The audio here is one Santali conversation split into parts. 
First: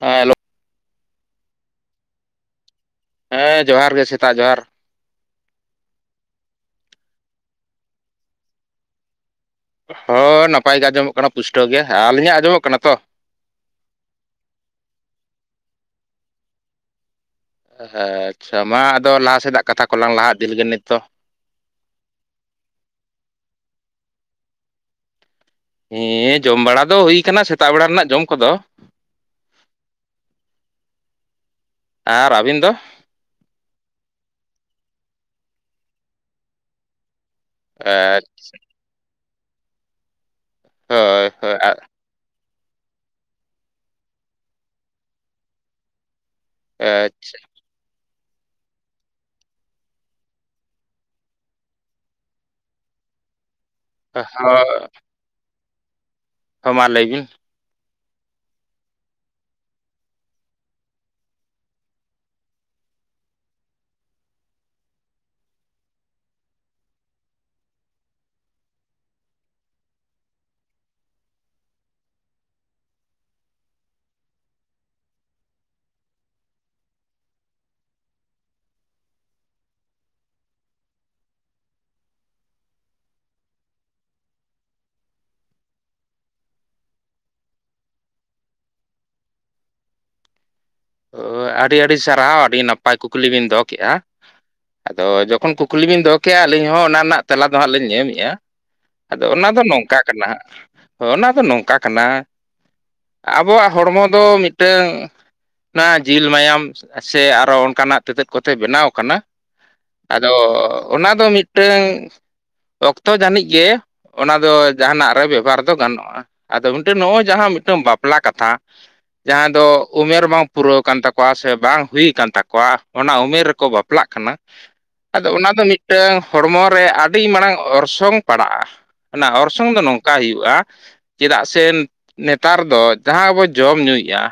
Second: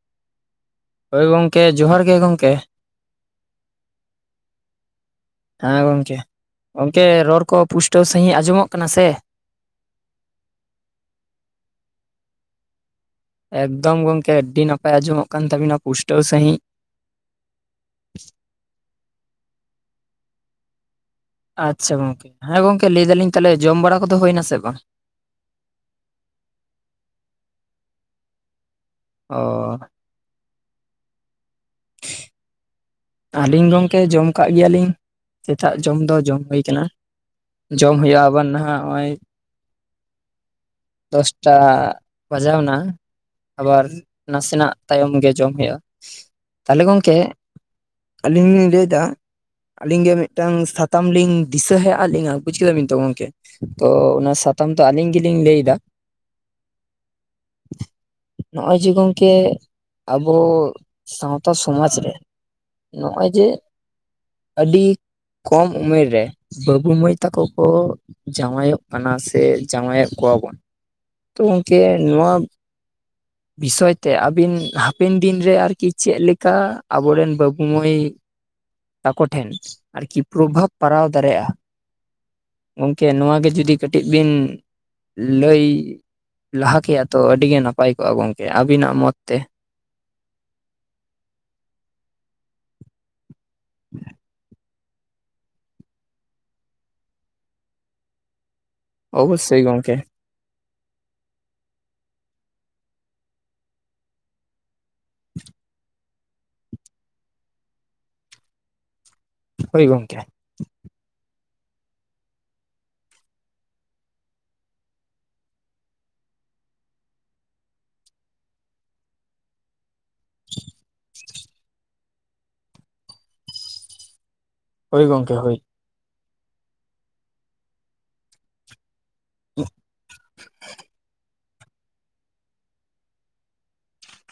ᱦᱮᱞᱳ᱾ ᱦᱳᱭ ᱜᱚᱝᱠᱮ ᱡᱚᱦᱟᱨ ᱜᱮ ᱜᱚᱝᱠᱮ ᱾ ᱦᱮᱸ ᱡᱚᱦᱟᱨ ᱜᱮ ᱥᱮᱛᱟᱜ ᱡᱚᱦᱟᱨ ᱾ ᱦᱮᱸ ᱜᱚᱢᱠᱮ, ᱜᱚᱢᱠᱮ ᱨᱚᱲ ᱠᱚ ᱯᱩᱥᱴᱟᱹᱣ ᱥᱟᱺᱦᱤᱡ ᱟᱸᱡᱚᱢᱚᱜ ᱠᱟᱱᱟ ᱥᱮ? ᱦᱳᱭ ᱱᱟᱯᱟᱭ ᱜᱮ ᱟᱸᱡᱚᱢᱚᱜ ᱠᱟᱱᱟ ᱯᱩᱥᱴᱟᱹᱣ ᱜᱮ, ᱟᱹᱞᱤᱧᱟᱜ ᱟᱸᱡᱚᱢᱚᱜ ᱠᱟᱱᱟ ᱛᱚ? ᱮᱠᱫᱚᱢ ᱜᱚᱝᱠᱮ ᱟᱹᱰᱤ ᱱᱟᱯᱟᱭ ᱟᱸᱡᱚᱢᱚᱜ ᱠᱟᱱ ᱛᱟᱹᱵᱤᱱᱟ ᱯᱩᱥᱴᱟᱹᱣ ᱥᱟᱺᱦᱤᱡ ᱾ ᱦᱮᱸ ᱟᱪᱪᱷᱟ ᱢᱟ ᱟᱫᱚ ᱞᱟᱦᱟ ᱥᱮᱫᱟᱜ ᱠᱟᱛᱷᱟ ᱠᱚᱞᱟᱝ ᱞᱟᱦᱟ ᱤᱫᱤ ᱞᱮᱜᱮ ᱱᱤᱛ ᱫᱚ ᱾ ᱟᱪᱪᱷᱟ ᱜᱚᱝᱠᱮ ᱦᱮᱸ ᱜᱚᱝᱠᱮ ᱞᱟᱹᱭ ᱮᱫᱟᱞᱤᱧ ᱛᱟᱦᱚᱞᱮ ᱡᱚᱢ ᱵᱟᱲᱟ ᱠᱚᱫᱚ ᱦᱩᱭᱱᱟ ᱥᱮ ᱵᱟᱝ? ᱦᱮᱸ ᱡᱚᱢ ᱵᱟᱲᱟ ᱫᱚ ᱦᱩᱭ ᱟᱠᱟᱱᱟ ᱥᱮᱛᱟᱜ ᱵᱮᱲᱟ ᱨᱮᱱᱟᱜ ᱡᱚᱢ ᱠᱚᱫᱚ᱾ ᱚ᱾ ᱟᱨ ᱟᱵᱤᱱ ᱫᱚ? ᱟᱹᱞᱤᱧ ᱜᱚᱢᱠᱮ ᱡᱚᱢ ᱠᱟᱜ ᱜᱮᱭᱟᱞᱤᱧ, ᱥᱮᱛᱟᱜ ᱡᱚᱢ ᱫᱚ ᱡᱚᱢ ᱦᱩᱭ ᱠᱟᱱᱟ᱾ ᱡᱚᱢ ᱦᱩᱭᱩᱜᱼᱟ ᱟᱵᱟᱨ ᱱᱟᱜᱷ ᱱᱚᱜᱼᱚᱭ ᱦᱳᱭ ᱫᱚᱥᱴᱟ ᱦᱳᱭ ᱾ ᱵᱟᱡᱟᱣ ᱮᱱᱟ, ᱟᱵᱟᱨ ᱱᱟᱥᱮᱱᱟᱜ ᱛᱟᱭᱚᱢ ᱜᱮ ᱡᱚᱢ ᱦᱩᱭᱩᱜᱼᱟ ᱾ ᱟᱪᱪᱷᱟ ᱾ ᱟᱹᱞᱤᱧ ᱞᱤᱧ ᱞᱟᱹᱭᱫᱟ ᱟᱹᱞᱤᱧ ᱜᱮ ᱢᱤᱫᱴᱟᱝ ᱥᱟᱛᱟᱢ ᱞᱤᱧ ᱫᱤᱥᱟᱹ ᱦᱮᱡ ᱦᱟᱜ ᱞᱤᱱᱟ ᱵᱩᱡᱽ ᱠᱮᱫᱟᱵᱤᱱ ᱛᱚ ᱜᱚᱝᱠᱮ᱾ ᱛᱚ ᱚᱱᱟ ᱥᱟᱛᱟᱢ ᱫᱚ ᱟᱹᱞᱤᱧ ᱜᱮᱞᱤᱧ ᱞᱟᱹᱭᱫᱟ᱾ ᱦᱚᱸ ᱢᱟ ᱞᱟᱹᱭ ᱵᱤᱱ᱾ ᱱᱚᱜᱼᱚᱭ ᱡᱮ ᱜᱚᱝᱠᱮ ᱟᱵᱚ ᱥᱟᱶᱛᱟ ᱥᱚᱢᱟᱡᱽ ᱨᱮ ᱱᱚᱜᱼᱚᱭ ᱡᱮ ᱟᱹᱰᱤ ᱠᱚᱢ ᱩᱢᱮᱨ ᱨᱮ ᱵᱟᱹᱵᱩ ᱢᱟᱹᱭ ᱛᱟᱠᱚ ᱠᱚ ᱡᱟᱶᱟᱭᱚᱜ ᱠᱟᱱᱟ ᱥᱮ ᱡᱟᱶᱟᱭᱮᱫ ᱠᱚᱣᱟ ᱵᱚᱱ ᱛᱚ ᱜᱚᱢᱠᱮ ᱱᱚᱣᱟ ᱵᱤᱥᱚᱭ ᱛᱮ ᱟᱹᱵᱤᱱ ᱦᱟᱯᱮᱱ ᱫᱤᱱ ᱨᱮ ᱟᱨᱠᱤ ᱪᱮᱫ ᱞᱮᱠᱟ ᱟᱵᱚᱨᱮᱱ ᱵᱟᱹᱵᱩ ᱢᱟᱹᱭ ᱛᱟᱠᱚ ᱴᱷᱮᱱ ᱟᱨᱠᱤ ᱯᱨᱚᱵᱷᱟᱵᱽ ᱯᱟᱨᱟᱣ ᱫᱟᱨᱮᱭᱟᱜᱼᱟ᱾ ᱜᱚᱢᱠᱮ ᱱᱚᱣᱟ ᱜᱮ ᱡᱩᱫᱤ ᱠᱟᱹᱴᱤᱡ ᱵᱤᱱ ᱞᱟᱹᱭ ᱞᱟᱦᱟ ᱠᱮᱭᱟ ᱛᱚ ᱟᱹᱰᱤ ᱜᱮ ᱱᱟᱯᱟᱭ ᱠᱚᱜᱼᱟ ᱜᱚᱝᱠᱮ ᱟᱹᱵᱤᱱᱟᱜ ᱢᱚᱛ ᱛᱮ᱾ ᱟᱹᱰᱤ ᱟᱹᱰᱤ ᱥᱟᱨᱦᱟᱣ ᱟᱹᱰᱤ ᱱᱟᱯᱟᱭ ᱠᱩᱠᱞᱤ ᱵᱤᱱ ᱫᱚᱦᱚ ᱠᱮᱜᱼᱟ᱾ ᱟᱫᱚ ᱡᱚᱠᱷᱚᱱ ᱠᱩᱠᱞᱤ ᱵᱤᱱ ᱫᱚᱦᱚ ᱠᱮᱜᱼᱟ ᱟᱹᱞᱤᱧ ᱦᱚᱸ ᱚᱱᱟ ᱨᱮᱱᱟᱜ ᱛᱮᱞᱟ ᱫᱚ ᱦᱟᱸᱜ ᱞᱤᱧ ᱮᱢ ᱮᱫᱼᱟ᱾ ᱟᱫᱚ ᱚᱱᱟ ᱚᱵᱚᱥᱥᱳᱭ ᱫᱚ ᱜᱚᱝᱠᱮ ᱱᱚᱝᱠᱟ ᱠᱟᱱᱟ ᱦᱚ ᱚᱱᱟ ᱫᱚ ᱱᱚᱝᱠᱟ ᱠᱟᱱᱟ ᱟᱵᱚᱣᱟᱜ ᱦᱚᱲᱢᱚ ᱫᱚ ᱢᱤᱫᱴᱟᱹᱝ-ᱼ ᱚᱱᱟ ᱡᱤᱞ ᱢᱟᱭᱟᱢ ᱥᱮ ᱟᱨᱚ ᱚᱱᱠᱟᱱᱟᱜ ᱛᱮᱛᱮᱫ ᱠᱚᱛᱮ ᱵᱮᱱᱟᱣ ᱟᱠᱟᱱᱟ᱾ ᱦᱳᱭ ᱜᱚᱝᱠᱮ ᱟᱫᱚ ᱚᱱᱟ ᱫᱚ ᱢᱤᱫᱴᱟᱹᱝ ᱚᱠᱛᱚ ᱡᱟᱹᱱᱤᱡ ᱜᱮ ᱚᱱᱟ ᱫᱚ ᱡᱟᱸᱦᱟᱱᱟᱜ ᱨᱮ ᱵᱮᱵᱷᱟᱨ ᱫᱚ ᱜᱟᱱᱚᱜᱼᱟ ᱟᱫᱚ ᱢᱤᱫᱴᱮᱱ ᱱᱚᱜᱼᱚᱭ ᱡᱟᱦᱟᱸ ᱢᱤᱫᱴᱮᱱ ᱵᱟᱯᱞᱟ ᱠᱟᱛᱷᱟ ᱡᱟᱦᱟᱸ ᱫᱚ ᱩᱢᱮᱨ ᱵᱟᱝ ᱯᱩᱨᱟᱹᱣ ᱠᱟᱱ ᱛᱟᱠᱚᱣᱟ ᱥᱮ ᱵᱟᱝ ᱦᱩᱭ ᱠᱟᱱ ᱛᱟᱠᱚᱣᱟ ᱚᱱᱟ ᱩᱢᱮᱨ ᱨᱮᱠᱚ ᱵᱟᱯᱞᱟᱜ ᱠᱟᱱᱟ ᱦᱳᱭ ᱟᱫᱚ ᱜᱚᱝᱠᱮ ᱚᱱᱟ ᱦᱳᱭ ᱫᱚ ᱢᱤᱫᱴᱟᱹᱝ ᱦᱚᱲᱢᱚ ᱨᱮ ᱟᱹᱰᱤ ᱢᱟᱲᱟᱝ ᱚᱨᱥᱚᱝ ᱯᱟᱲᱟᱜᱼᱟ᱾ ᱚᱱᱟ ᱚᱨᱥᱚᱝ ᱫᱚ ᱱᱚᱝᱠᱟ ᱦᱩᱭᱩᱜᱼᱟ ᱪᱮᱫᱟᱜ ᱥᱮ ᱱᱮᱛᱟᱨ ᱫᱚ ᱡᱟᱦᱟᱸ ᱵᱚ ᱡᱚᱢ ᱧᱩᱭᱮᱫᱼᱟ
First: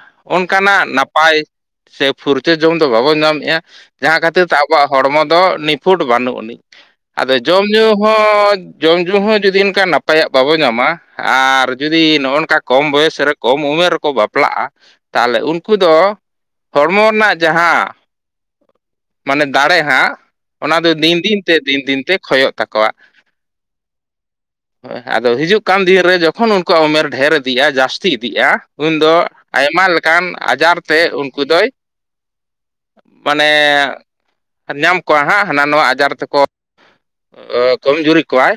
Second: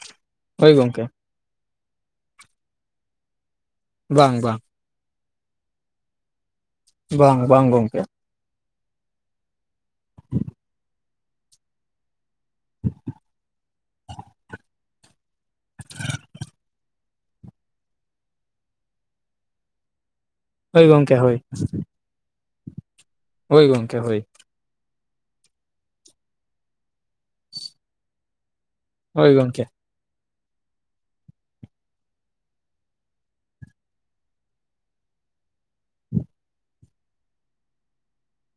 ᱦᱳᱭ ᱚᱱᱠᱟᱱᱟᱜ ᱜᱚᱝᱠᱮ ᱱᱟᱯᱟᱭ ᱥᱮ ᱯᱷᱩᱨᱪᱟᱹ ᱡᱚᱢ ᱫᱚ ᱵᱟᱵᱚᱱ ᱧᱟᱢᱮᱫᱼᱟ ᱡᱟᱦᱟᱸ ᱵᱟᱝ ᱠᱷᱟᱹᱛᱤᱨ ᱛᱮ ᱵᱟᱝ ᱟᱵᱚᱣᱟᱜ ᱦᱚᱲᱢᱚ ᱫᱚ ᱱᱤᱯᱷᱩᱴ ᱵᱟᱹᱱᱩᱜ ᱟᱹᱱᱤᱡ ᱟᱫᱚ ᱵᱟᱝ ᱡᱚᱢ ᱵᱟᱝ ᱧᱩ ᱜᱚᱝᱠᱮ ᱦᱚᱸ ᱡᱚᱢ ᱧᱩ ᱦᱚᱸ ᱡᱩᱫᱤ ᱚᱱᱠᱟ ᱱᱟᱯᱟᱭᱟᱜ ᱵᱟᱵᱚ ᱧᱟᱢᱟ ᱟᱨ ᱡᱩᱫᱤ ᱱᱚᱜᱼᱚ ᱠᱟ ᱠᱚᱢ ᱵᱚᱭᱮᱥ ᱨᱮ ᱠᱚᱢ ᱩᱢᱮᱨ ᱨᱮᱠᱚ ᱵᱟᱯᱞᱟᱜᱼᱟ ᱛᱟᱦᱚᱞᱮ ᱩᱱᱠᱩ ᱫᱚ ᱦᱚᱲᱢᱚ ᱨᱮᱱᱟᱜ ᱡᱟᱦᱟᱸ ᱢᱟᱱᱮ ᱫᱟᱲᱮ ᱦᱟᱸᱜ ᱚᱱᱟ ᱦᱳᱭ ᱫᱚ ᱜᱚᱝᱠᱮ ᱫᱤᱱ ᱦᱳᱭ ᱫᱤᱱᱛᱮ ᱫᱤᱱ ᱫᱤᱱᱛᱮ ᱠᱷᱚᱭᱚᱜ ᱛᱟᱠᱚᱣᱟ᱾ ᱦᱳᱭ ᱜᱚᱝᱠᱮ ᱦᱳᱭ᱾ ᱦᱳᱭ ᱟᱫᱚ ᱦᱤᱡᱩᱜ ᱠᱟᱱ ᱫᱤᱱ ᱨᱮ ᱡᱚᱠᱷᱚᱱ ᱩᱱᱠᱩᱣᱟᱜ ᱩᱢᱮᱨ ᱰᱷᱮᱨ ᱤᱫᱤᱜᱼᱟ ᱡᱟᱹᱥᱛᱤ ᱤᱫᱤᱜᱼᱟ ᱩᱱᱫᱚ ᱦᱳᱭ ᱜᱚᱝᱠᱮ ᱟᱭᱢᱟ ᱞᱮᱠᱟᱱ ᱟᱡᱟᱨ ᱛᱮ ᱩᱱᱠᱩ ᱫᱚᱭ ᱢᱟᱱᱮ ᱧᱟᱢ ᱠᱚᱣᱟ ᱦᱟᱸᱜ ᱦᱟᱱᱟ-ᱱᱷᱟᱣᱟ ᱟᱡᱟᱨ ᱛᱮᱠᱚ ᱠᱚᱢᱡᱩᱨᱤ ᱠᱚᱣᱟᱭ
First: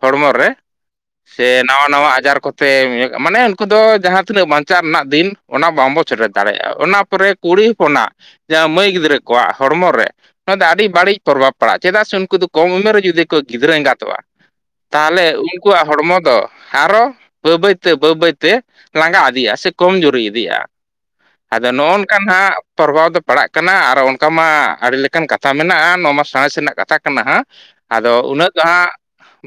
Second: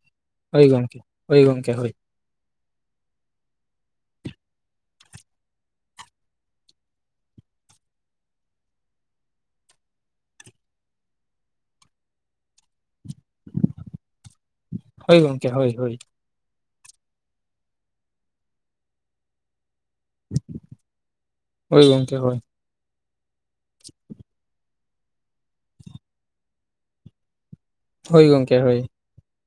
ᱦᱚᱲᱢᱚ ᱨᱮ ᱦᱳᱭ ᱜᱚᱝᱠᱮ ᱦᱳᱭ ᱥᱮ ᱜᱚᱝᱠᱮ ᱱᱟᱣᱟ ᱦᱳᱭ ᱱᱟᱣᱟ ᱟᱡᱟᱨ ᱠᱚ ᱯᱮ ᱢᱟᱱᱮ ᱩᱱᱠᱩ ᱫᱚ ᱡᱟᱦᱟᱸ ᱛᱤᱱᱟᱹᱜ ᱵᱟᱧᱪᱟᱣ ᱨᱮᱱᱟᱜ ᱫᱤᱱ ᱾ ᱚᱱᱟ ᱵᱟᱝᱵᱚᱱ ᱥᱮᱴᱮᱨ ᱫᱟᱲᱮᱭᱟᱜᱼᱟ ᱚᱱᱟ ᱯᱚᱨᱮ ᱠᱩᱲᱤ ᱦᱚᱯᱚᱱᱟᱜ ᱡᱟᱦᱟᱸ ᱢᱟᱹᱭ ᱜᱤᱫᱽᱨᱟᱹ ᱠᱚᱣᱟᱜ ᱦᱚᱲᱢᱚ ᱨᱮ ᱢᱟᱹᱭ ᱜᱤᱫᱽᱨᱟᱹ ᱠᱚᱣᱟᱠ ᱦᱳᱨᱢᱚ ᱨᱮ ᱚᱱᱟ ᱫᱚ ᱟᱹᱰᱤ ᱵᱟᱹᱲᱤᱡ ᱯᱨᱚᱵᱷᱟᱵᱽ ᱯᱟᱲᱟᱜᱼᱟ ᱪᱮᱫᱟᱜ ᱥᱮ ᱩᱱᱠᱩ ᱫᱚ ᱠᱚᱢ ᱩᱢᱮᱨ ᱨᱮ ᱡᱩᱫᱤ ᱜᱤᱫᱽᱨᱟᱹ ᱮᱸᱜᱟᱛᱚᱜᱼᱟ ᱦᱳᱭ ᱛᱟᱦᱚᱞᱮ ᱜᱚᱝᱠᱮ ᱦᱳᱭ ᱩᱱᱠᱩᱣᱟᱜ ᱦᱳᱭ ᱦᱚᱲᱢᱚ ᱫᱚ ᱦᱨᱚ ᱵᱟᱹᱭ ᱵᱟᱹᱭ ᱛᱮ ᱵᱟᱹᱭ ᱵᱟᱹᱭ ᱛᱮ ᱞᱟᱸᱜᱟ ᱤᱫᱤᱭᱟ ᱥᱮ ᱠᱚᱢ ᱡᱩᱨᱤ ᱾ ᱫᱤᱜᱼᱟ ᱟᱫᱚ ᱦᱳᱭ ᱱᱚᱜᱼᱚ ᱜᱚᱝᱠᱮ ᱱᱚᱝᱠᱟ ᱦᱳᱭ ᱦᱟᱸᱜ ᱯᱨᱚᱨᱵᱷᱟᱣ ᱫᱚ ᱯᱟᱲᱟᱜ ᱠᱟᱱᱟ ᱟᱨ ᱚᱱᱠᱟ ᱢᱟ ᱟᱹᱰᱤ ᱞᱮᱠᱟᱱ ᱠᱟᱛᱷᱟ ᱢᱮᱱᱟᱜᱼᱟ ᱱᱚᱣᱟ ᱢᱟ ᱥᱟᱬᱮᱥ ᱨᱮᱱᱟᱜ ᱠᱟᱛᱷᱟ ᱠᱟᱱᱟ ᱦᱟᱸᱜ ᱾ ᱟᱫᱚ ᱦᱳᱭ ᱩᱱᱟᱹᱜ ᱜᱚᱝᱠᱮ ᱫᱚ ᱦᱳᱭ ᱦᱟᱸᱜ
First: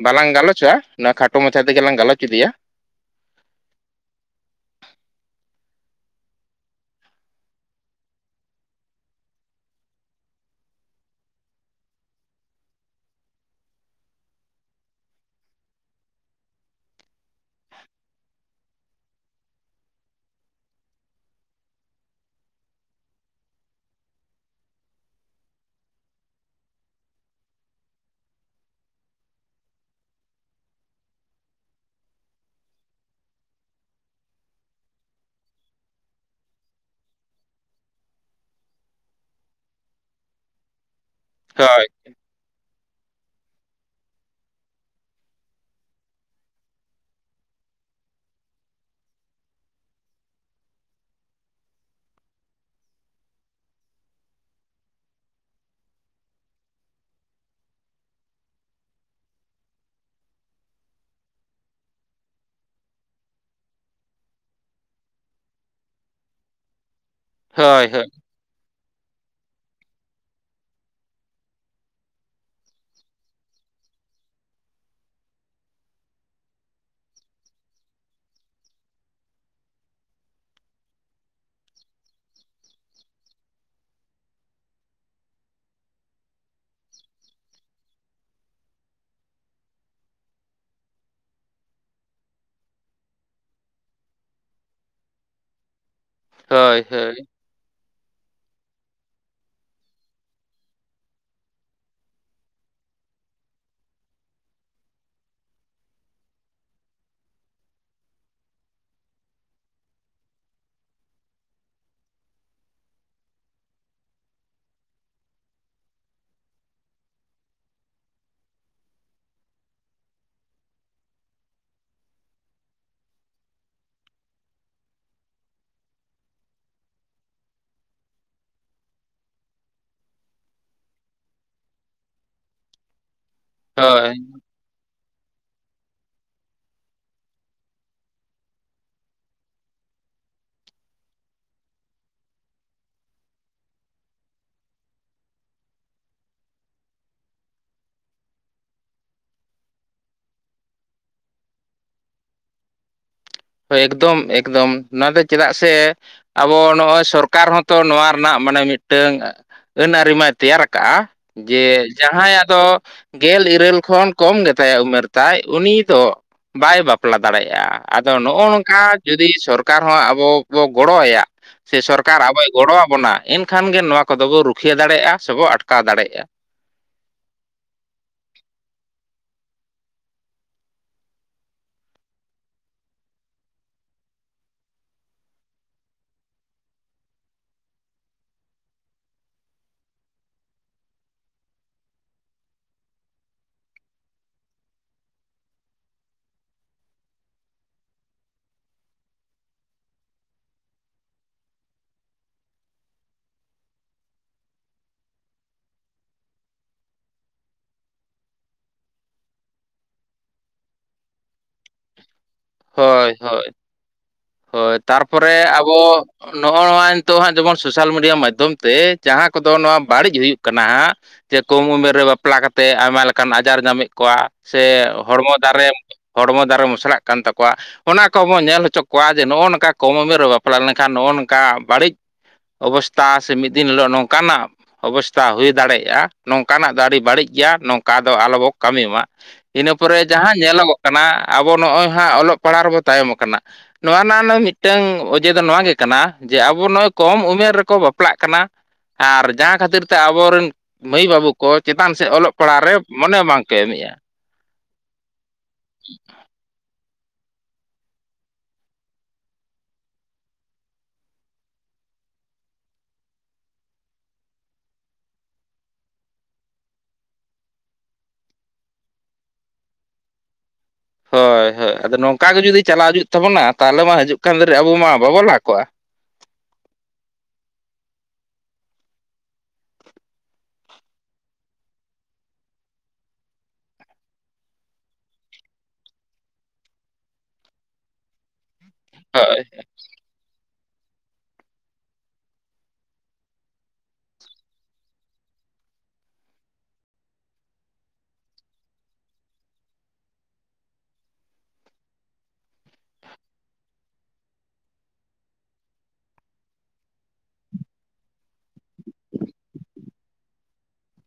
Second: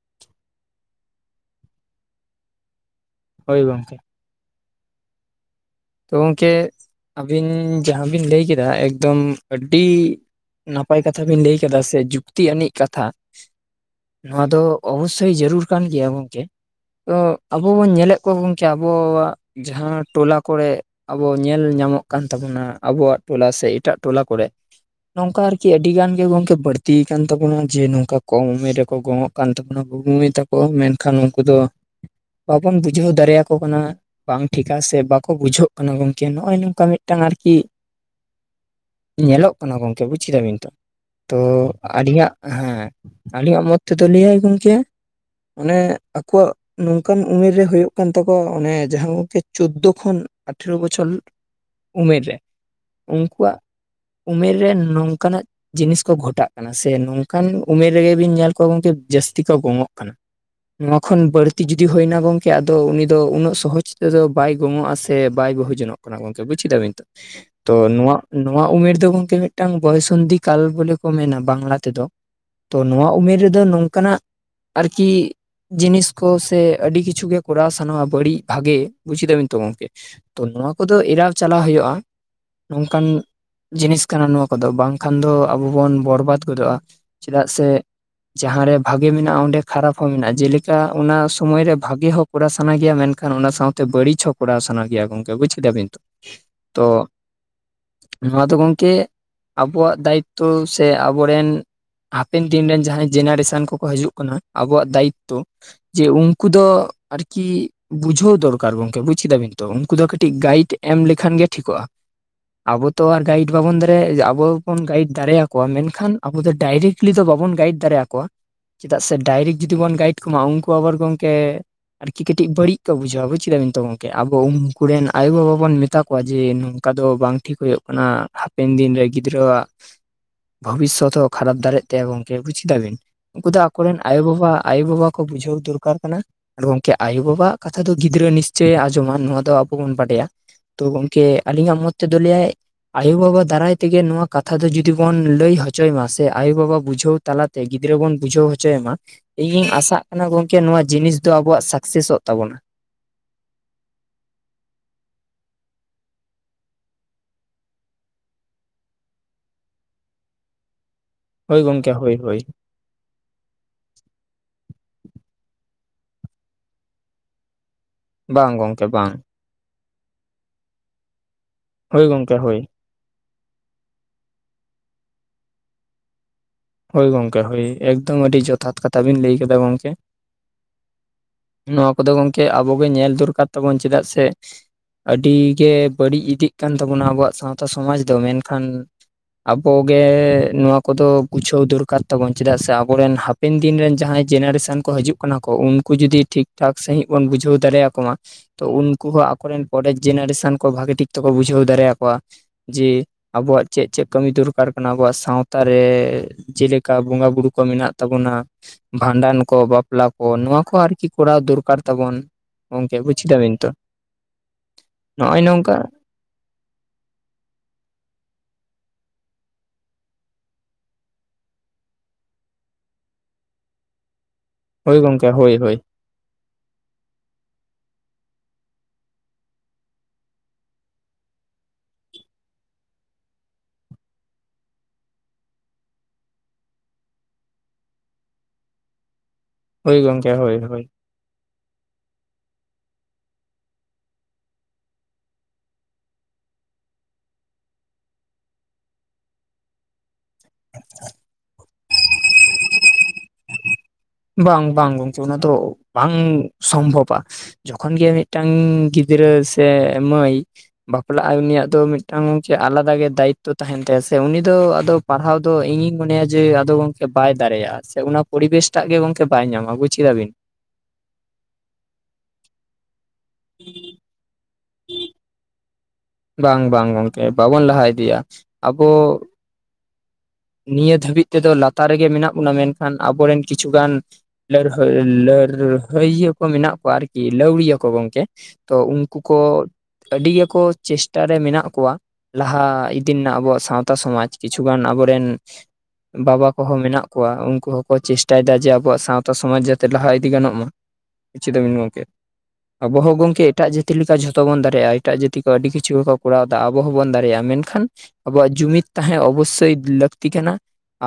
ᱵᱟᱞᱟᱝ ᱜᱟᱞᱚᱪᱟ ᱩᱹᱜ ᱠᱷᱟᱴᱚ ᱢᱟᱪᱷᱟ ᱛᱮᱜᱮ ᱞᱟᱝ ᱜᱟᱞᱚᱪ ᱤᱫᱤᱭᱟ ᱾ ᱦᱳᱭ ᱜᱚᱝᱠᱮ ᱾ ᱛᱚ ᱜᱚᱝᱠᱮ ᱟᱹᱵᱤᱱ ᱡᱟᱦᱟᱸ ᱵᱤᱱ ᱞᱟᱹᱭ ᱠᱮᱫᱟ ᱮᱠᱫᱚᱢ ᱟᱹᱰᱤ ᱱᱟᱯᱟᱭ ᱠᱟᱛᱷᱟ ᱵᱤᱱ ᱞᱟᱹᱭ ᱠᱟᱫᱟ ᱥᱮ ᱡᱩᱠᱛᱤ ᱟᱹᱱᱤᱡ ᱠᱟᱛᱷᱟ ᱾ ᱱᱚᱣᱟ ᱫᱚ ᱚᱵᱚᱥᱳᱭ ᱡᱟᱨᱩᱲ ᱠᱟᱱ ᱜᱮᱭᱟ ᱜᱚᱝᱠᱮ ᱾ ᱛᱚ ᱟᱵᱚ ᱵᱚᱱ ᱧᱮᱞᱮᱫ ᱠᱚᱣᱟ ᱜᱚᱝᱠᱮ ᱟᱵᱚᱣᱟᱜ ᱡᱟᱦᱟᱸ ᱴᱚᱞᱟ ᱠᱚᱨᱮ ᱟᱵᱚ ᱧᱮᱞ ᱧᱟᱢᱚᱜ ᱠᱟᱱ ᱛᱟᱵᱚᱱᱟ ᱟᱵᱚᱣᱟᱜ ᱴᱚᱞᱟ ᱥᱮ ᱮᱴᱟᱜ ᱴᱚᱞᱟ ᱠᱚᱨᱮ, ᱱᱚᱝᱠᱟ ᱟᱨᱠᱤ ᱟᱹᱰᱤ ᱜᱟᱱ ᱜᱮ ᱜᱚᱝᱠᱮ ᱵᱟᱹᱲᱛᱤ ᱟᱠᱟᱱ ᱛᱟᱵᱚᱱᱟ ᱡᱮ ᱱᱚᱝᱠᱟ ᱠᱚᱢ ᱩᱢᱮᱨ ᱨᱮᱠᱚ ᱜᱚᱝᱼᱚᱜ ᱠᱟᱱ ᱛᱟᱵᱚᱱᱟ [unintelligible] ᱛᱟᱠᱚ ᱢᱮᱱᱠᱷᱟᱱ ᱩᱱᱠᱩ ᱫᱚ ᱵᱟᱵᱚᱱ ᱵᱩᱡᱷᱟᱹᱣ ᱫᱟᱲᱮᱭᱟᱠᱚ ᱠᱟᱱᱟ ᱵᱟᱝ ᱴᱷᱤᱠᱟ ᱥᱮ ᱠᱚ ᱵᱩᱡᱷᱟᱹᱜ ᱠᱟᱱᱟ ᱜᱚᱢᱠᱮ ᱱᱚᱜᱼᱚᱭ ᱱᱚᱝᱠᱟ ᱢᱤᱫᱴᱟᱝ ᱟᱨᱠᱤ ᱧᱮᱞᱚᱜ ᱠᱟᱱᱟ ᱜᱚᱝᱠᱮ ᱵᱩᱡ ᱫᱟᱵᱤᱱ ᱛᱚ ᱛᱚ ᱦᱳᱭ ᱟᱹᱰᱤ ᱦᱟᱜ ᱦᱮᱸ ᱟᱞᱤᱝᱟᱜ ᱢᱚᱛ ᱛᱮ ᱞᱟᱹᱭᱟᱭ ᱜᱚᱢᱠᱮ ᱾ ᱚᱱᱮ ᱟᱠᱚᱣᱟᱜ ᱱᱚᱝᱠᱟᱱ ᱩᱢᱮᱨ ᱨᱮ ᱦᱩᱭᱩᱜ ᱠᱟᱱ ᱛᱟᱠᱚᱣᱟ ᱚᱱᱮ ᱡᱟᱦᱟᱸ ᱜᱚᱝᱠᱮ ᱪᱳᱫᱫᱳ ᱠᱷᱚᱱ ᱟᱴᱷᱮᱨᱚ ᱵᱚᱪᱷᱚᱞ ᱩᱢᱮᱨ ᱨᱮ ᱩᱱᱠᱩᱣᱟᱜ ᱩᱢᱮᱨ ᱨᱮ ᱱᱚᱝᱠᱟ ᱱᱟᱜ ᱡᱤᱱᱤᱥ ᱠᱚ ᱜᱷᱚᱴᱟᱜ ᱠᱟᱱᱟ ᱥᱮ ᱱᱚᱝᱠᱟᱱ ᱩᱢᱮᱨ ᱨᱮᱜᱮ ᱵᱤᱱ ᱧᱮᱞ ᱠᱚᱣᱟ ᱜᱚᱝᱠᱮ ᱡᱟᱹᱥᱛᱤ ᱠᱚ ᱜᱚᱝᱚᱜ ᱠᱟᱱᱟ ᱾ ᱱᱚᱣᱟ ᱠᱷᱚᱱ ᱵᱟᱹᱲᱛᱤ ᱡᱩᱚᱫᱤ ᱦᱱᱟ ᱜᱚᱝᱠᱮ ᱟᱫᱚ ᱩᱱᱤ ᱫᱚ ᱩᱱᱟᱹᱜ ᱥᱚᱦᱚᱡ ᱛᱮᱫᱚ ᱵᱟᱭ ᱵᱩᱢᱚᱜᱼᱟ ᱥᱮ ᱵᱟᱭ ᱵᱟᱹᱦᱩ ᱡᱚᱱᱚᱜ ᱠᱟᱱᱟ ᱜᱚᱝᱠᱮ ᱵᱩᱡ ᱠᱤᱫᱟ ᱵᱤᱱ ᱛᱚᱜ ᱛᱚ ᱦᱳᱭ ᱦᱳᱭ ᱱᱚᱣᱟ ᱱᱚᱣᱟ ᱩᱢᱮᱨ ᱫᱚ ᱜᱚᱝᱠᱮ ᱢᱤᱫᱴᱟᱝ ᱵᱚᱭᱚᱥᱚᱱᱫᱷᱤ ᱠᱟᱞ ᱵᱚᱞᱮ ᱠᱚ ᱢᱮᱱᱟ ᱵᱟᱝᱞᱟ ᱛᱮᱫᱚ ᱾ ᱛᱚ ᱱᱚᱣᱟ ᱩᱢᱮᱨ ᱨᱮᱫᱚ ᱱᱚᱝᱠᱟᱱᱟᱜ ᱟᱨᱠᱤ ᱡᱤᱱᱤᱥ ᱠᱚ ᱥᱮ ᱟᱹᱰᱤ ᱠᱤᱪᱷᱩ ᱜᱮ ᱠᱚᱨᱟᱣ ᱥᱟᱱᱟᱣᱟ ᱵᱟᱹᱲᱤᱡ ᱵᱷᱟᱜᱮ ᱵᱩᱡ ᱠᱮᱫᱟ ᱵᱤᱱ ᱾ ᱜᱚᱢᱠᱮ ᱛᱚ ᱱᱚᱣᱟ ᱠᱚᱫᱚ ᱮᱨᱟᱣ ᱪᱟᱞᱟᱣ ᱦᱩᱭᱩᱜᱼᱟ ᱱᱚᱝᱠᱟᱱ ᱡᱤᱱᱤᱥ ᱠᱟᱱᱟ ᱱᱚᱣᱟ ᱠᱚᱫᱚ ᱵᱟᱝᱠᱷᱟᱱ ᱫᱚ ᱟᱵᱚ ᱵᱚᱱ ᱵᱚᱨᱵᱟᱫ ᱜᱚᱫᱚᱜᱼᱟ ᱪᱮᱫᱟᱜ ᱥᱮ ᱡᱟᱦᱟᱸ ᱨᱮ ᱵᱷᱟᱜᱮ ᱢᱮᱱᱟᱜᱼᱟ ᱚᱸᱰᱮ ᱠᱷᱟᱨᱟᱯ ᱦᱚᱸ ᱢᱮᱱᱟᱜᱼᱟ ᱡᱮᱞᱮᱠᱟ ᱚᱱᱟ ᱥᱩᱢᱚᱭ ᱨᱮ ᱵᱷᱟᱜᱮ ᱦᱚᱸ ᱠᱚᱨᱟᱣ ᱥᱟᱱᱟᱭᱮᱭᱟ ᱢᱮᱱᱠᱷᱟᱱ ᱚᱱᱟ ᱥᱟᱶᱛᱮ ᱵᱟᱹᱲᱤᱡ ᱦᱚᱸ ᱠᱚᱨᱟᱣ ᱥᱟᱱᱟ ᱜᱮᱭᱟ ᱜᱚᱝᱠᱮ ᱵᱩᱡ ᱠᱮᱫᱟ ᱵᱤᱱ ᱛᱚ ᱾ ᱦᱳᱭ ᱦᱳᱭ ᱾ ᱱᱚᱣᱟ ᱫᱚ ᱜᱚᱢᱠᱮ ᱟᱵᱚᱣᱟᱜ ᱫᱟᱭᱤᱛᱛᱚ ᱥᱮ ᱟᱵᱚᱨᱮᱱ ᱦᱟᱯᱮᱱ ᱫᱤᱱ ᱨᱮᱱ ᱡᱟᱦᱟᱸᱭ ᱡᱮᱱᱟᱨᱮᱥᱚᱱ ᱠᱚᱠᱚ ᱦᱤᱡᱩᱜ ᱠᱟᱱᱟ ᱟᱵᱚᱣᱟᱜ ᱫᱟᱭᱤᱛᱛᱚ, ᱡᱮ ᱩᱱᱠᱩ ᱫᱚ ᱟᱨᱠᱤ ᱵᱩᱡᱷᱟᱹᱣ ᱫᱚᱨᱠᱟᱨ ᱜᱚᱝᱠᱮ ᱵᱩᱡᱽ ᱾ ᱪᱮᱫᱟᱵᱤᱱ ᱛᱚ ᱩᱱᱠᱩ ᱫᱚ ᱠᱟᱹᱴᱤᱡ ᱜᱟᱭᱤᱰ ᱮᱢ ᱞᱮᱠᱷᱟᱱ ᱜᱮ ᱴᱷᱤᱠᱚᱜᱼᱟ᱾ ᱟᱵᱚ ᱛᱚ ᱟᱨ ᱜᱟᱭᱤᱰ ᱵᱟᱵᱚᱱ ᱫᱟᱲᱮᱭᱟᱜᱼᱟ ᱟᱵᱚ ᱵᱚᱱ ᱜᱟᱭᱤᱰ ᱫᱟᱲᱮᱭᱟᱠᱚᱣᱟ ᱢᱮᱱᱠᱷᱟᱱ ᱟᱵᱚ ᱫᱚ ᱰᱟᱭᱨᱮᱠᱴ ᱾ ᱠᱩᱠᱞᱤ ᱫᱚ ᱵᱟᱵᱚᱱ ᱜᱟᱭᱤᱰ ᱫᱟᱲᱮᱭᱟᱠᱚᱣᱟ ᱪᱮᱫᱟᱜ ᱥᱮ ᱰᱟᱭᱨᱮᱠᱴ ᱡᱩᱫᱤ ᱵᱚᱱ ᱜᱟᱭᱤᱰ ᱠᱚᱢᱟ ᱩᱱᱠᱩ ᱟᱵᱟᱨ ᱜᱚᱢᱠᱮ ᱟᱨᱠᱤ ᱠᱟᱹᱴᱤᱡ ᱵᱟᱹᱲᱤᱡ ᱠᱚ ᱵᱩᱡᱷᱟᱹᱣᱟ ᱵᱩᱡ ᱠᱮᱫᱟ ᱵᱤᱱ ᱛᱚ ᱾ ᱟᱵᱚ ᱩᱱᱠᱩ ᱨᱮᱱ ᱟᱭᱳ ᱵᱟᱵᱟ ᱵᱚᱱ ᱢᱮᱛᱟ ᱠᱚᱣᱟ ᱡᱮ ᱱᱚᱝᱠᱟ ᱫᱚ ᱵᱟᱝ ᱴᱷᱤᱠ ᱦᱩᱭᱩᱜ ᱠᱟᱱᱟ ᱾ ᱦᱟᱯᱮᱱ ᱫᱤᱱᱨᱮ ᱜᱤᱫᱽᱨᱟᱹᱣᱟᱜ ᱵᱷᱚᱵᱤᱥᱚᱛ ᱦᱚᱸ ᱠᱷᱟᱨᱟᱯ ᱫᱟᱲᱮᱜ ᱛᱟᱭᱟ ᱜᱚᱢᱠᱮ ᱵᱩᱪ ᱠᱮᱫᱟ ᱵᱤᱱ? ᱩᱱᱠᱩ ᱫᱚ ᱟᱠᱚ ᱨᱮᱱ ᱦᱳᱭ ᱟᱭᱳᱼᱵᱟᱵᱟ ᱟᱭᱳ ᱵᱟᱵᱟ ᱵᱩᱡᱷᱟᱹᱣ ᱫᱚᱨᱠᱟᱨ ᱠᱟᱱᱟ, ᱟᱨ ᱜᱚᱝᱠᱮ ᱟᱭᱳ ᱵᱟᱵᱟ ᱣᱟᱜ ᱠᱟᱛᱷᱟ ᱫᱚ ᱜᱤᱫᱽᱨᱟᱹ ᱱᱤᱥ ᱪᱚᱭ ᱟᱸᱡᱚᱢᱟ, ᱱᱚᱣᱟ ᱫᱚ ᱟᱵᱚ ᱵᱚᱱ ᱵᱟᱰᱟᱭᱟ ᱛᱚ ᱜᱚᱝᱠᱮ ᱟᱞᱤᱧᱟᱜ ᱢᱚᱛ ᱛᱮᱫᱚ ᱞᱟᱹᱭᱟᱭ ᱾ ᱟᱭᱳ ᱵᱟᱵᱟ ᱫᱟᱨᱟᱭ ᱛᱮᱜᱮ ᱱᱚᱣᱟ ᱠᱟᱛᱷᱟ ᱫᱚ ᱡᱩᱫᱤ ᱵᱚᱱ ᱞᱟᱹᱭ ᱦᱚᱪᱚᱭ ᱢᱟ ᱥᱮ ᱟᱭᱳᱼᱵᱟᱵᱟ ᱵᱩᱡᱷᱟᱹᱣ ᱛᱟᱞᱟ ᱛᱮ, ᱜᱤᱫᱽᱨᱟᱹ ᱵᱚᱱ ᱵᱩᱡᱷᱟᱹᱣ ᱦᱚᱪᱚᱭᱮ ᱢᱟ, ᱤᱧᱤᱧ ᱟᱥᱟᱜ ᱠᱟᱱᱟ ᱜᱚᱝᱠᱮ ᱱᱚᱣᱟ ᱡᱤᱱᱤᱥ ᱫᱚ ᱟᱵᱚᱣᱟᱜ ᱥᱟᱠᱥᱮᱥᱚᱜ ᱛᱟᱵᱚᱱᱟ ᱾ ᱦᱳᱭ ᱮᱠᱫᱟᱢ ᱮᱠᱫᱚᱢ ᱪᱮᱫᱟᱜ ᱥᱮ ᱟᱵᱚ ᱱᱚᱜᱼᱚᱭ ᱥᱚᱨᱠᱟᱨ ᱦᱚᱸᱛᱚ ᱱᱚᱣᱟ ᱨᱮᱱᱟᱜ ᱢᱟᱱᱮ ᱢᱤᱫᱴᱟᱝ ᱟᱹᱱ ᱟᱹᱨᱤ ᱢᱟᱭ ᱛᱮᱭᱟᱨ ᱠᱟᱜᱼᱟ ᱡᱮ ᱦᱳᱭ ᱜᱚᱝᱠᱮ ᱦᱳᱭ ᱡᱟᱦᱟᱸᱭᱟᱜ ᱦᱳᱭ ᱟᱫᱚ ᱜᱮᱞ ᱤᱨᱟᱹᱞ ᱠᱷᱚᱱ ᱠᱚᱢ ᱜᱮᱛᱟᱭᱟ ᱩᱢᱮᱨ ᱛᱟᱭ ᱩᱱᱤ ᱫᱚ ᱵᱟᱭ ᱵᱟᱯᱞᱟ ᱫᱟᱲᱮᱭᱟᱜᱼᱟ ᱾ ᱟᱫᱚ ᱱᱚᱜᱼᱚ ᱵᱟᱝ ᱱᱚᱝᱠᱟ ᱜᱚᱝᱠᱮ ᱵᱟᱝ ᱡᱩᱫᱤ ᱥᱚᱨᱠᱟᱨ ᱦᱚᱸ ᱟᱵᱚ ᱵᱚ ᱜᱚᱲᱚᱟᱭᱟ ᱥᱮ ᱦᱳᱭ ᱥᱚᱨᱠᱟᱨ ᱜᱚᱝᱠᱮ ᱟᱵᱚᱭ ᱦᱳᱭ ᱜᱚᱲᱚᱣᱟ ᱵᱚᱱᱟ ᱮᱱᱠᱷᱟᱱ ᱜᱮ ᱱᱚᱣᱟ ᱠᱚᱫᱚ ᱵᱚ ᱨᱩᱠᱷᱤᱭᱟᱹ ᱫᱟᱲᱮᱭᱟᱜᱼᱟ ᱥᱮᱵᱚ ᱟᱴᱠᱟᱣ ᱫᱟᱲᱮᱭᱟᱜᱼᱟ ᱾ ᱦᱳᱭ ᱜᱚᱝᱠᱮ ᱦᱳᱭ ᱮᱠᱫᱚᱢ ᱟᱹᱰᱤ ᱡᱚᱛᱷᱟᱛ ᱠᱟᱛᱷᱟ ᱵᱤᱱ ᱞᱟᱹᱭ ᱠᱟᱫᱟ ᱜᱚᱝᱠᱮ᱾ ᱱᱚᱣᱟ ᱠᱚᱫᱚ ᱜᱚᱝᱠᱮ ᱟᱵᱚᱜᱮ ᱧᱮᱞ ᱫᱚᱨᱠᱟᱨ ᱛᱟᱵᱚᱱ ᱪᱮᱫᱟᱜ ᱥᱮ ᱟᱹᱰᱤᱜᱮ ᱵᱟᱹᱲᱤᱡ ᱤᱫᱤᱜ ᱠᱟᱱ ᱛᱟᱵᱚᱱᱟ ᱟᱵᱚᱣᱟᱜ ᱥᱟᱶᱛᱟ ᱥᱚᱢᱟᱡᱽ ᱫᱚ ᱢᱮᱱᱠᱷᱟᱱ ᱟᱵᱚᱜᱮ ᱱᱚᱣᱟ ᱠᱚᱫᱚ ᱜᱩᱪᱷᱟᱹᱣ ᱫᱚᱨᱠᱟᱨ ᱛᱟᱵᱚᱱ ᱪᱮᱫᱟᱜ ᱥᱮ ᱟᱵᱚᱨᱮᱱ ᱦᱟᱯᱮᱱ ᱫᱤᱱ ᱨᱮᱱ ᱡᱟᱦᱟᱸᱭ ᱡᱮᱱᱟᱨᱮᱥᱮᱱ ᱠᱚ ᱦᱤᱡᱩᱜ ᱠᱟᱱᱟ ᱠᱚ ᱩᱱᱠᱩ ᱡᱩᱫᱤ ᱴᱷᱤᱠ ᱴᱷᱟᱠ ᱥᱟᱺᱦᱤᱡ ᱵᱚᱱ ᱵᱩᱡᱷᱟᱹᱣ ᱫᱟᱨᱮ ᱭᱟᱠᱚ ᱢᱟ ᱛᱚ ᱩᱱᱠᱩ ᱦᱚᱸ ᱟᱠᱚᱨᱮᱱ ᱯᱚᱨᱮ ᱡᱮᱱᱟᱨᱮᱥᱮᱱ ᱠᱚ ᱵᱷᱟᱜᱮ ᱴᱷᱤᱠ ᱛᱮᱠᱚ ᱵᱩᱡᱷᱟᱹᱣ ᱫᱟᱨᱮᱭᱟᱠᱚᱣᱟ ᱡᱮ ᱟᱵᱚᱣᱟᱜ ᱪᱮᱜ ᱪᱮᱜ ᱠᱟᱹᱢᱤ ᱫᱚᱨᱠᱟᱨ ᱠᱟᱱᱟ ᱟᱵᱚᱣᱟᱜ ᱥᱟᱶᱛᱟ ᱨᱮ ᱡᱮᱞᱮᱠᱟ ᱵᱚᱸᱜᱟ ᱵᱩᱨᱩ ᱠᱚ ᱢᱮᱱᱟᱜ ᱛᱟᱵᱚᱱᱟ ᱵᱷᱟᱸᱰᱟᱱ ᱠᱚ, ᱵᱟᱯᱞᱟ ᱠᱚ, ᱱᱚᱣᱟ ᱠᱚ ᱟᱨᱠᱤ ᱠᱚᱨᱟᱣ ᱫᱚᱨᱠᱟᱨ ᱛᱟᱵᱚᱱ᱾ ᱜᱚᱝᱠᱮ ᱦᱳᱭ ᱵᱩᱡ ᱦᱳᱭ ᱠᱮᱫᱟᱵᱤᱱ ᱛᱚ ᱦᱳᱭ ᱱᱚᱜᱼᱚᱭ ᱛᱟᱨᱯᱚᱨᱮ ᱱᱚᱝᱠᱟ ᱟᱵᱚ ᱱᱚᱜᱚ ᱱᱚᱣᱟ ᱱᱤᱛᱚᱜ ᱦᱟᱸᱜ ᱡᱮᱢᱚᱱ ᱥᱳᱥᱟᱞ ᱢᱮᱰᱤᱭᱟ ᱢᱟᱡᱫᱷᱚᱢ ᱛᱮ ᱡᱟᱦᱟᱸ ᱠᱚᱫᱚ ᱱᱚᱣᱟ ᱵᱟᱲᱤᱡ ᱦᱩᱭᱩᱜ ᱠᱟᱱᱟ ᱦᱟᱸᱜ ᱡᱮ ᱠᱚᱢ ᱩᱢᱮᱨ ᱨᱮ ᱵᱟᱯᱞᱟ ᱠᱟᱛᱮᱜ ᱟᱭᱢᱟ ᱞᱮᱠᱟᱱ ᱟᱡᱟᱨ ᱧᱟᱢᱮᱜ ᱠᱚᱣᱟ ᱥᱮ ᱦᱳᱭ ᱜᱚᱝᱠᱮ ᱦᱚᱲᱢᱚ ᱦᱳᱭ ᱫᱟᱨᱮ ᱦᱳᱭ ᱦᱚᱲᱢᱚ ᱫᱟᱨᱮ ᱢᱚᱥᱨᱟᱜ ᱠᱟᱱ ᱛᱟᱠᱚᱣᱟ᱾ ᱚᱱᱟ ᱠᱚᱦᱚᱸ ᱵᱚᱱ ᱧᱮᱞ ᱦᱚᱪᱚ ᱠᱚᱣᱟ ᱡᱮ ᱱᱚᱜᱚ ᱱᱚᱠᱟ ᱠᱚᱢ ᱩᱢᱮᱨ ᱨᱮ ᱵᱟᱯᱞᱟ ᱞᱮᱱᱠᱷᱟᱱ ᱱᱚᱜᱚ ᱱᱚᱝᱠᱟ ᱵᱟᱹᱲᱤᱡ ᱚᱵᱚᱥᱛᱷᱟ ᱥᱮ ᱢᱤᱫ ᱫᱤᱱ ᱦᱤᱞᱳᱜ ᱱᱚᱝᱠᱟᱱᱟᱜ ᱚᱵᱚᱥᱛᱟ ᱦᱩᱭ ᱫᱟᱲᱮᱭᱟᱜ ᱱᱚᱝᱠᱟᱱᱟᱜ ᱟᱨᱮ ᱵᱟᱹᱲᱤᱡ ᱜᱮᱭᱟ ᱱᱚᱝᱠᱟ ᱫᱚ ᱟᱞᱚᱵᱚ ᱠᱟᱹᱢᱤᱭ ᱢᱟ᱾ ᱤᱱᱟᱹ ᱯᱚᱨᱮ ᱦᱳᱭ ᱜᱚᱝᱠᱮ ᱡᱟᱦᱟᱸ ᱦᱳᱭ ᱧᱮᱞᱚᱜᱚᱜ ᱦᱳᱭ ᱠᱟᱱᱟ ᱟᱵᱚ ᱱᱚᱜᱼᱚᱭ ᱦᱟᱸᱜ ᱚᱞᱚᱜ ᱯᱟᱲᱦᱟᱜ ᱨᱮᱵᱚ ᱛᱟᱭᱚᱢᱚᱜ ᱠᱟᱱᱟ᱾ ᱱᱚᱣᱟᱱᱟᱜ ᱱᱚᱝ ᱢᱤᱜᱴᱟᱝ ᱚᱡᱮ ᱫᱚ ᱱᱚᱣᱟ ᱜᱮ ᱠᱟᱱᱟ ᱡᱮ ᱟᱵᱚ ᱱᱚᱜᱚᱭ ᱠᱚᱢ ᱩᱢᱮᱨ ᱨᱮᱠᱚ ᱵᱟᱯᱞᱟᱜ ᱠᱟᱱᱟ᱾ ᱟᱨ ᱡᱟᱦᱟᱸ ᱠᱷᱟᱹᱛᱤᱨ ᱪᱟ ᱟᱵᱚᱨᱮᱱ ᱢᱟᱹᱭ ᱵᱟᱹᱵᱩ ᱠᱚ ᱪᱮᱛᱟᱱ ᱥᱮᱜ ᱚᱞᱚᱜ ᱯᱟᱲᱦᱟᱜ ᱨᱮ ᱢᱚᱱᱮ ᱵᱟᱝ ᱠᱮ ᱮᱢᱮᱜᱼᱟ᱾ ᱵᱟᱝ ᱵᱟᱝ [unintelligible] ᱫᱚ ᱵᱟᱝ ᱥᱚᱢᱵᱷᱚᱵᱟ ᱡᱚᱠᱷᱚᱱ ᱜᱮ ᱢᱤᱜᱴᱟᱝ ᱜᱤᱫᱽᱨᱟᱹ ᱥᱮ ᱢᱟᱹᱭ ᱵᱟᱯᱞᱟᱜᱟᱭ ᱩᱱᱤᱭᱟᱜ ᱫᱚ ᱢᱤᱫᱴᱟᱝ ᱪᱮ ᱟᱞᱟᱫᱟ ᱜᱮ ᱫᱟᱭᱤᱛᱛᱚ ᱛᱟᱦᱮᱱ ᱛᱟᱭᱟ ᱥᱮ ᱩᱱᱤ ᱫᱚ ᱟᱫᱚ ᱯᱟᱲᱦᱟᱣ ᱫᱚ ᱤᱧᱤᱧ ᱢᱚᱱᱮᱭᱟ ᱡᱮ ᱟᱫᱚ ᱜᱚᱝᱠᱮ ᱵᱟᱭ ᱫᱟᱲᱮᱭᱟᱜᱼᱟ ᱥᱮ ᱚᱱᱟ ᱯᱚᱨᱤᱵᱮᱥ ᱴᱟᱜ ᱜᱮ ᱜᱚᱝᱠᱮ ᱵᱟᱭ ᱧᱟᱢᱟ ᱵᱩᱡ ᱠᱮᱫᱟ ᱵᱤᱱ ᱦᱳᱭ ᱦᱳᱭ ᱟᱫᱚ ᱱᱚᱝᱠᱟ ᱜᱮ ᱡᱩᱫᱤ ᱪᱟᱞᱟᱣ ᱦᱤᱡᱩᱜ ᱛᱟᱵᱚᱱᱟ ᱛᱟᱦᱚᱞᱮ ᱢᱟ ᱦᱟᱡᱩᱜ ᱠᱷᱟᱱ ᱫᱤᱱ ᱨᱮ ᱟᱵᱚ ᱢᱟ ᱵᱟᱵᱚᱱ ᱞᱟᱦᱟ ᱠᱚᱜᱼᱟ᱾ ᱵᱟᱝ ᱵᱟᱝ ᱜᱚᱝᱠᱮ ᱵᱟᱵᱚᱱ ᱞᱟᱦᱟ ᱤᱫᱤᱭᱟ ᱟᱵᱚ ᱱᱤᱭᱟᱹ ᱫᱷᱟᱹᱵᱤᱡ ᱛᱮᱫᱚ ᱞᱟᱛᱟᱨ ᱨᱮᱜᱮ ᱢᱮᱱᱟᱜ ᱵᱚᱱᱟ ᱢᱮᱱᱠᱷᱟᱱ ᱟᱵᱚᱨᱮᱱ ᱠᱤᱪᱷᱩ ᱜᱟᱱ ᱞᱟᱹᱲᱦᱟᱹᱭ ᱞᱟᱹᱨᱦᱟᱹᱭᱤᱭᱟᱹ ᱠᱚ ᱢᱮᱱᱟᱜ ᱠᱚᱣᱟ ᱟᱨᱠᱤ ᱞᱟᱹᱣᱲᱤᱭᱟᱹ ᱠᱚ ᱜᱚᱝᱠᱮ᱾ ᱛᱚ ᱩᱱᱠᱩ ᱠᱚ ᱦᱳᱭ ᱟᱹᱰᱤ ᱜᱮᱠᱚ ᱪᱮᱥᱴᱟ ᱨᱮ ᱢᱮᱱᱟᱜ ᱠᱚᱣᱟ ᱞᱟᱦᱟ ᱤᱫᱤ ᱱᱟᱜ ᱟᱵᱚᱣᱟᱜ ᱥᱟᱶᱛᱟ ᱥᱚᱢᱟᱡᱽ ᱠᱤᱪᱷᱩᱜᱟᱱ ᱟᱵᱚᱨᱮᱱ ᱵᱟᱵᱟ ᱠᱚᱦᱚᱸ ᱢᱮᱱᱟᱜ ᱠᱚᱣᱟ ᱩᱱᱠᱩ ᱦᱚᱸᱠᱚ ᱪᱮᱥᱴᱟᱭᱮᱫᱟ ᱡᱮ ᱟᱵᱚᱣᱟᱜ ᱥᱟᱶᱛᱟ ᱥᱚᱢᱟᱡᱽ ᱡᱟᱛᱮ ᱞᱟᱦᱟ ᱤᱫᱤ ᱜᱟᱱᱚᱜ ᱢᱟ᱾ ᱪᱤᱫᱮᱢ ᱜᱚᱝᱠᱮ᱾ ᱟᱵᱚ ᱦᱚᱸ ᱜᱚᱢᱠᱮ ᱮᱴᱟᱜ ᱡᱟᱹᱛᱤ ᱞᱮᱠᱟ ᱡᱷᱚᱛᱚ ᱵᱚᱱ ᱫᱟᱨᱮᱼᱟ ᱮᱴᱟᱜ ᱡᱟᱹᱛᱤ ᱠᱚ ᱟᱹᱰᱤ ᱠᱤᱪᱷᱩ ᱦᱚᱸ ᱠᱚᱨᱟᱣ ᱛᱟ ᱟᱵᱚ ᱦᱚᱸᱵᱚᱱ ᱫᱟᱲᱮᱭᱟᱜᱼᱟ ᱢᱮᱱᱠᱷᱟᱱ ᱟᱵᱚᱣᱟᱜ ᱡᱩᱢᱤᱫ ᱛᱟᱦᱮᱸ ᱚᱵᱚᱥᱥᱳᱭ ᱞᱟᱹᱠᱛᱤ ᱠᱟᱱᱟ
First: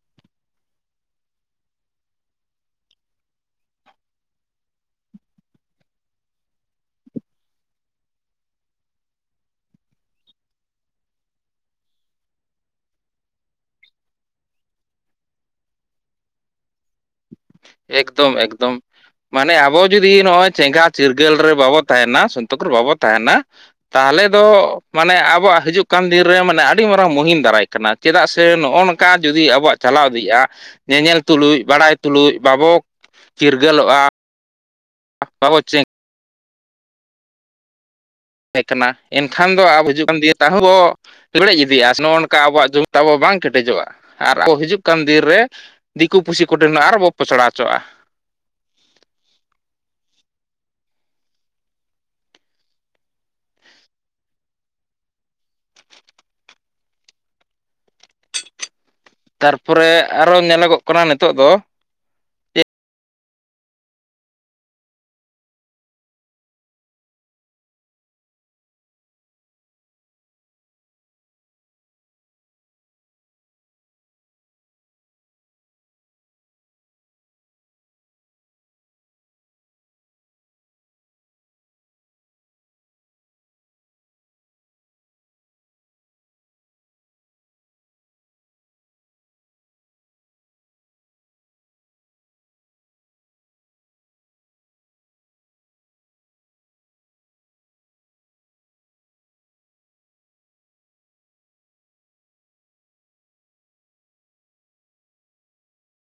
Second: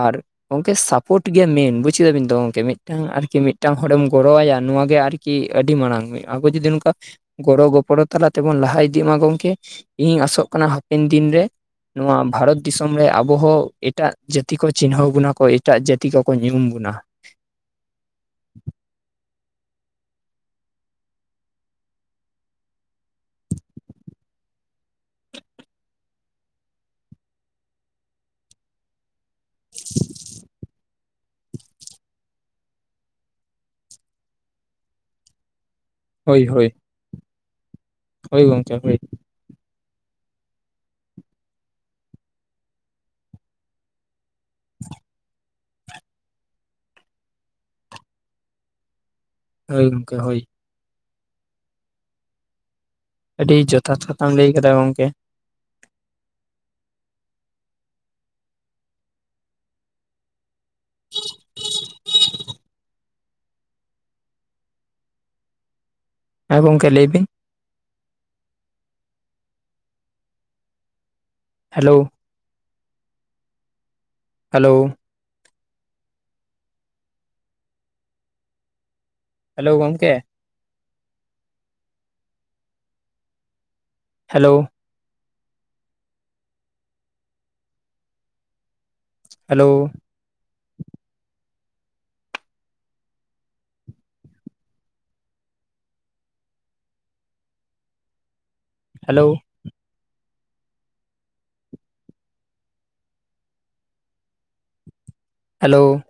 ᱟᱨ ᱜᱚᱢᱠᱮ ᱥᱟᱯᱷᱚᱴ ᱜᱮ ᱢᱮᱱ ᱵᱩᱡ ᱠᱮᱫᱟ ᱵᱤᱱ ᱛᱚ ᱜᱚᱝᱠᱮ ᱢᱤᱫᱴᱟᱝ ᱟᱨᱠᱤ ᱢᱤᱫᱴᱟᱝ ᱦᱚᱲᱮᱢ ᱜᱚᱲᱚ ᱣᱟᱭᱟ ᱱᱚᱣᱟᱜᱮ ᱟᱨ ᱠᱤ ᱟᱹᱰᱤ ᱢᱟᱲᱟᱝ ᱢᱤᱫ ᱟᱵᱚ ᱡᱩᱫᱤ ᱱᱚᱝᱠᱟ ᱜᱚᱲᱚ ᱜᱚᱯᱚᱲᱚ ᱛᱟᱞᱟ ᱛᱮᱵᱚᱱ ᱞᱟᱦᱟ ᱤᱫᱤᱜ ᱢᱟ ᱜᱚᱢᱠᱮ ᱤᱧᱤᱧ ᱟᱥᱚᱜ ᱠᱟᱱᱟ ᱦᱟᱯᱮᱱ ᱫᱤᱱ ᱨᱮ ᱱᱚᱣᱟ ᱵᱷᱟᱨᱚᱛ ᱫᱤᱥᱚᱢ ᱨᱮ ᱟᱵᱚ ᱦᱚᱸ ᱮᱴᱟᱜ ᱡᱟᱹᱛᱤ ᱠᱚ ᱪᱤᱱᱦᱟᱹᱣ ᱵᱚᱱᱟ ᱠᱚ ᱮᱴᱟᱜ ᱡᱟᱹᱛᱤ ᱠᱚᱠᱚ ᱧᱩᱢ ᱵᱚᱱᱟ᱾ ᱮᱠᱫᱚᱢ ᱮᱠᱫᱚᱢ ᱢᱟᱱᱮ ᱟᱵᱚ ᱡᱩᱫᱤ ᱱᱚᱜᱚᱭ ᱪᱮᱝᱜᱷᱟ ᱪᱤᱨᱜᱟᱹᱞ ᱨᱮ ᱵᱟᱵᱚ ᱛᱟᱦᱮᱱᱟ ᱥᱩᱠ ᱨᱮ ᱵᱟᱵᱚ ᱛᱟᱦᱮᱱᱟ᱾ ᱛᱟᱦᱚᱞᱮ ᱫᱚ ᱢᱟᱱᱮ ᱟᱵᱚᱣᱟᱜ ᱦᱤᱡᱩᱜ ᱠᱟᱱ ᱫᱤᱱ ᱨᱮ ᱢᱟᱱᱮ ᱟᱹᱰᱤ ᱢᱟᱨᱟᱝ ᱢᱩᱦᱤᱢ ᱫᱟᱨᱟᱭ ᱠᱟᱱᱟ ᱪᱮᱫᱟᱜ ᱥᱮ ᱱᱚᱜᱚ ᱱᱚᱝ ᱠᱟ ᱡᱩᱫᱤ ᱟᱵᱚᱣᱟᱜ ᱪᱟᱞᱟᱣ ᱤᱫᱤᱜᱼᱟ ᱧᱮᱧᱮᱞ ᱛᱩᱞᱩᱡ ᱵᱟᱲᱟᱭ ᱛᱩᱞᱩᱡ ᱵᱟᱵᱚ ᱪᱤᱨᱜᱟᱹᱞ ᱚᱜᱼᱟ᱾ ᱵᱟᱵᱚ ᱪᱮ ᱦᱳᱭ, ᱦᱳᱭ᱾ ᱦᱳᱭ ᱛᱮᱸ ᱜᱚᱝᱠᱮ ᱠᱟᱱᱟ ᱦᱳᱭ ᱮᱱ ᱠᱷᱟᱱ ᱫᱚ ᱟᱵ ᱦᱤᱡᱩᱜ ᱠᱟᱱ ᱫᱤᱭᱮ ᱛᱟᱦᱩᱸᱵᱚ ᱞᱮᱲᱮᱡ ᱤᱫᱤᱭᱟ ᱥᱮ ᱱᱚᱝᱠᱟ ᱟᱵᱚᱭᱟᱜ ᱡᱚᱢᱚ ᱛᱟᱵᱚ ᱵᱟᱝ ᱠᱮᱴᱮᱡᱚᱜᱼᱟ᱾ ᱟᱨ ᱟᱵᱚ ᱦᱤᱡᱩᱜ ᱠᱟᱱ ᱫᱤᱱ ᱨᱮ ᱫᱤᱠᱩ ᱯᱩᱥᱤ ᱠᱚᱴᱷᱮ ᱟᱨᱵᱚ ᱯᱚᱥᱲᱟ ᱦᱚᱪᱚᱜᱼᱟ᱾ ᱦᱳᱭ ᱜᱚᱝᱠᱮ ᱦᱳᱭ᱾ ᱟᱹᱰᱤ ᱡᱚᱛᱷᱟᱛ ᱠᱟᱛᱷᱟᱢ ᱞᱟᱹᱭ ᱟᱠᱟᱫᱟ, ᱜᱚᱝᱠᱮ᱾ ᱛᱟᱨᱯᱚᱨᱮ ᱟᱨᱚ ᱧᱮᱞᱚᱜᱚᱜ ᱠᱟᱱᱟ ᱱᱤᱛᱚᱜ ᱫᱚ ᱦᱮᱸ ᱜᱚᱢᱠᱮ ᱞᱟᱹᱭᱵᱤᱱ ᱦᱮᱞᱳ᱾ ᱦᱮᱞᱳ? ᱦᱮᱞᱳ ᱜᱚᱢᱠᱮ? ᱦᱮᱞᱳ? ᱦᱮᱞᱳ? ᱦᱮᱞᱳ? ᱦᱮᱞᱳ?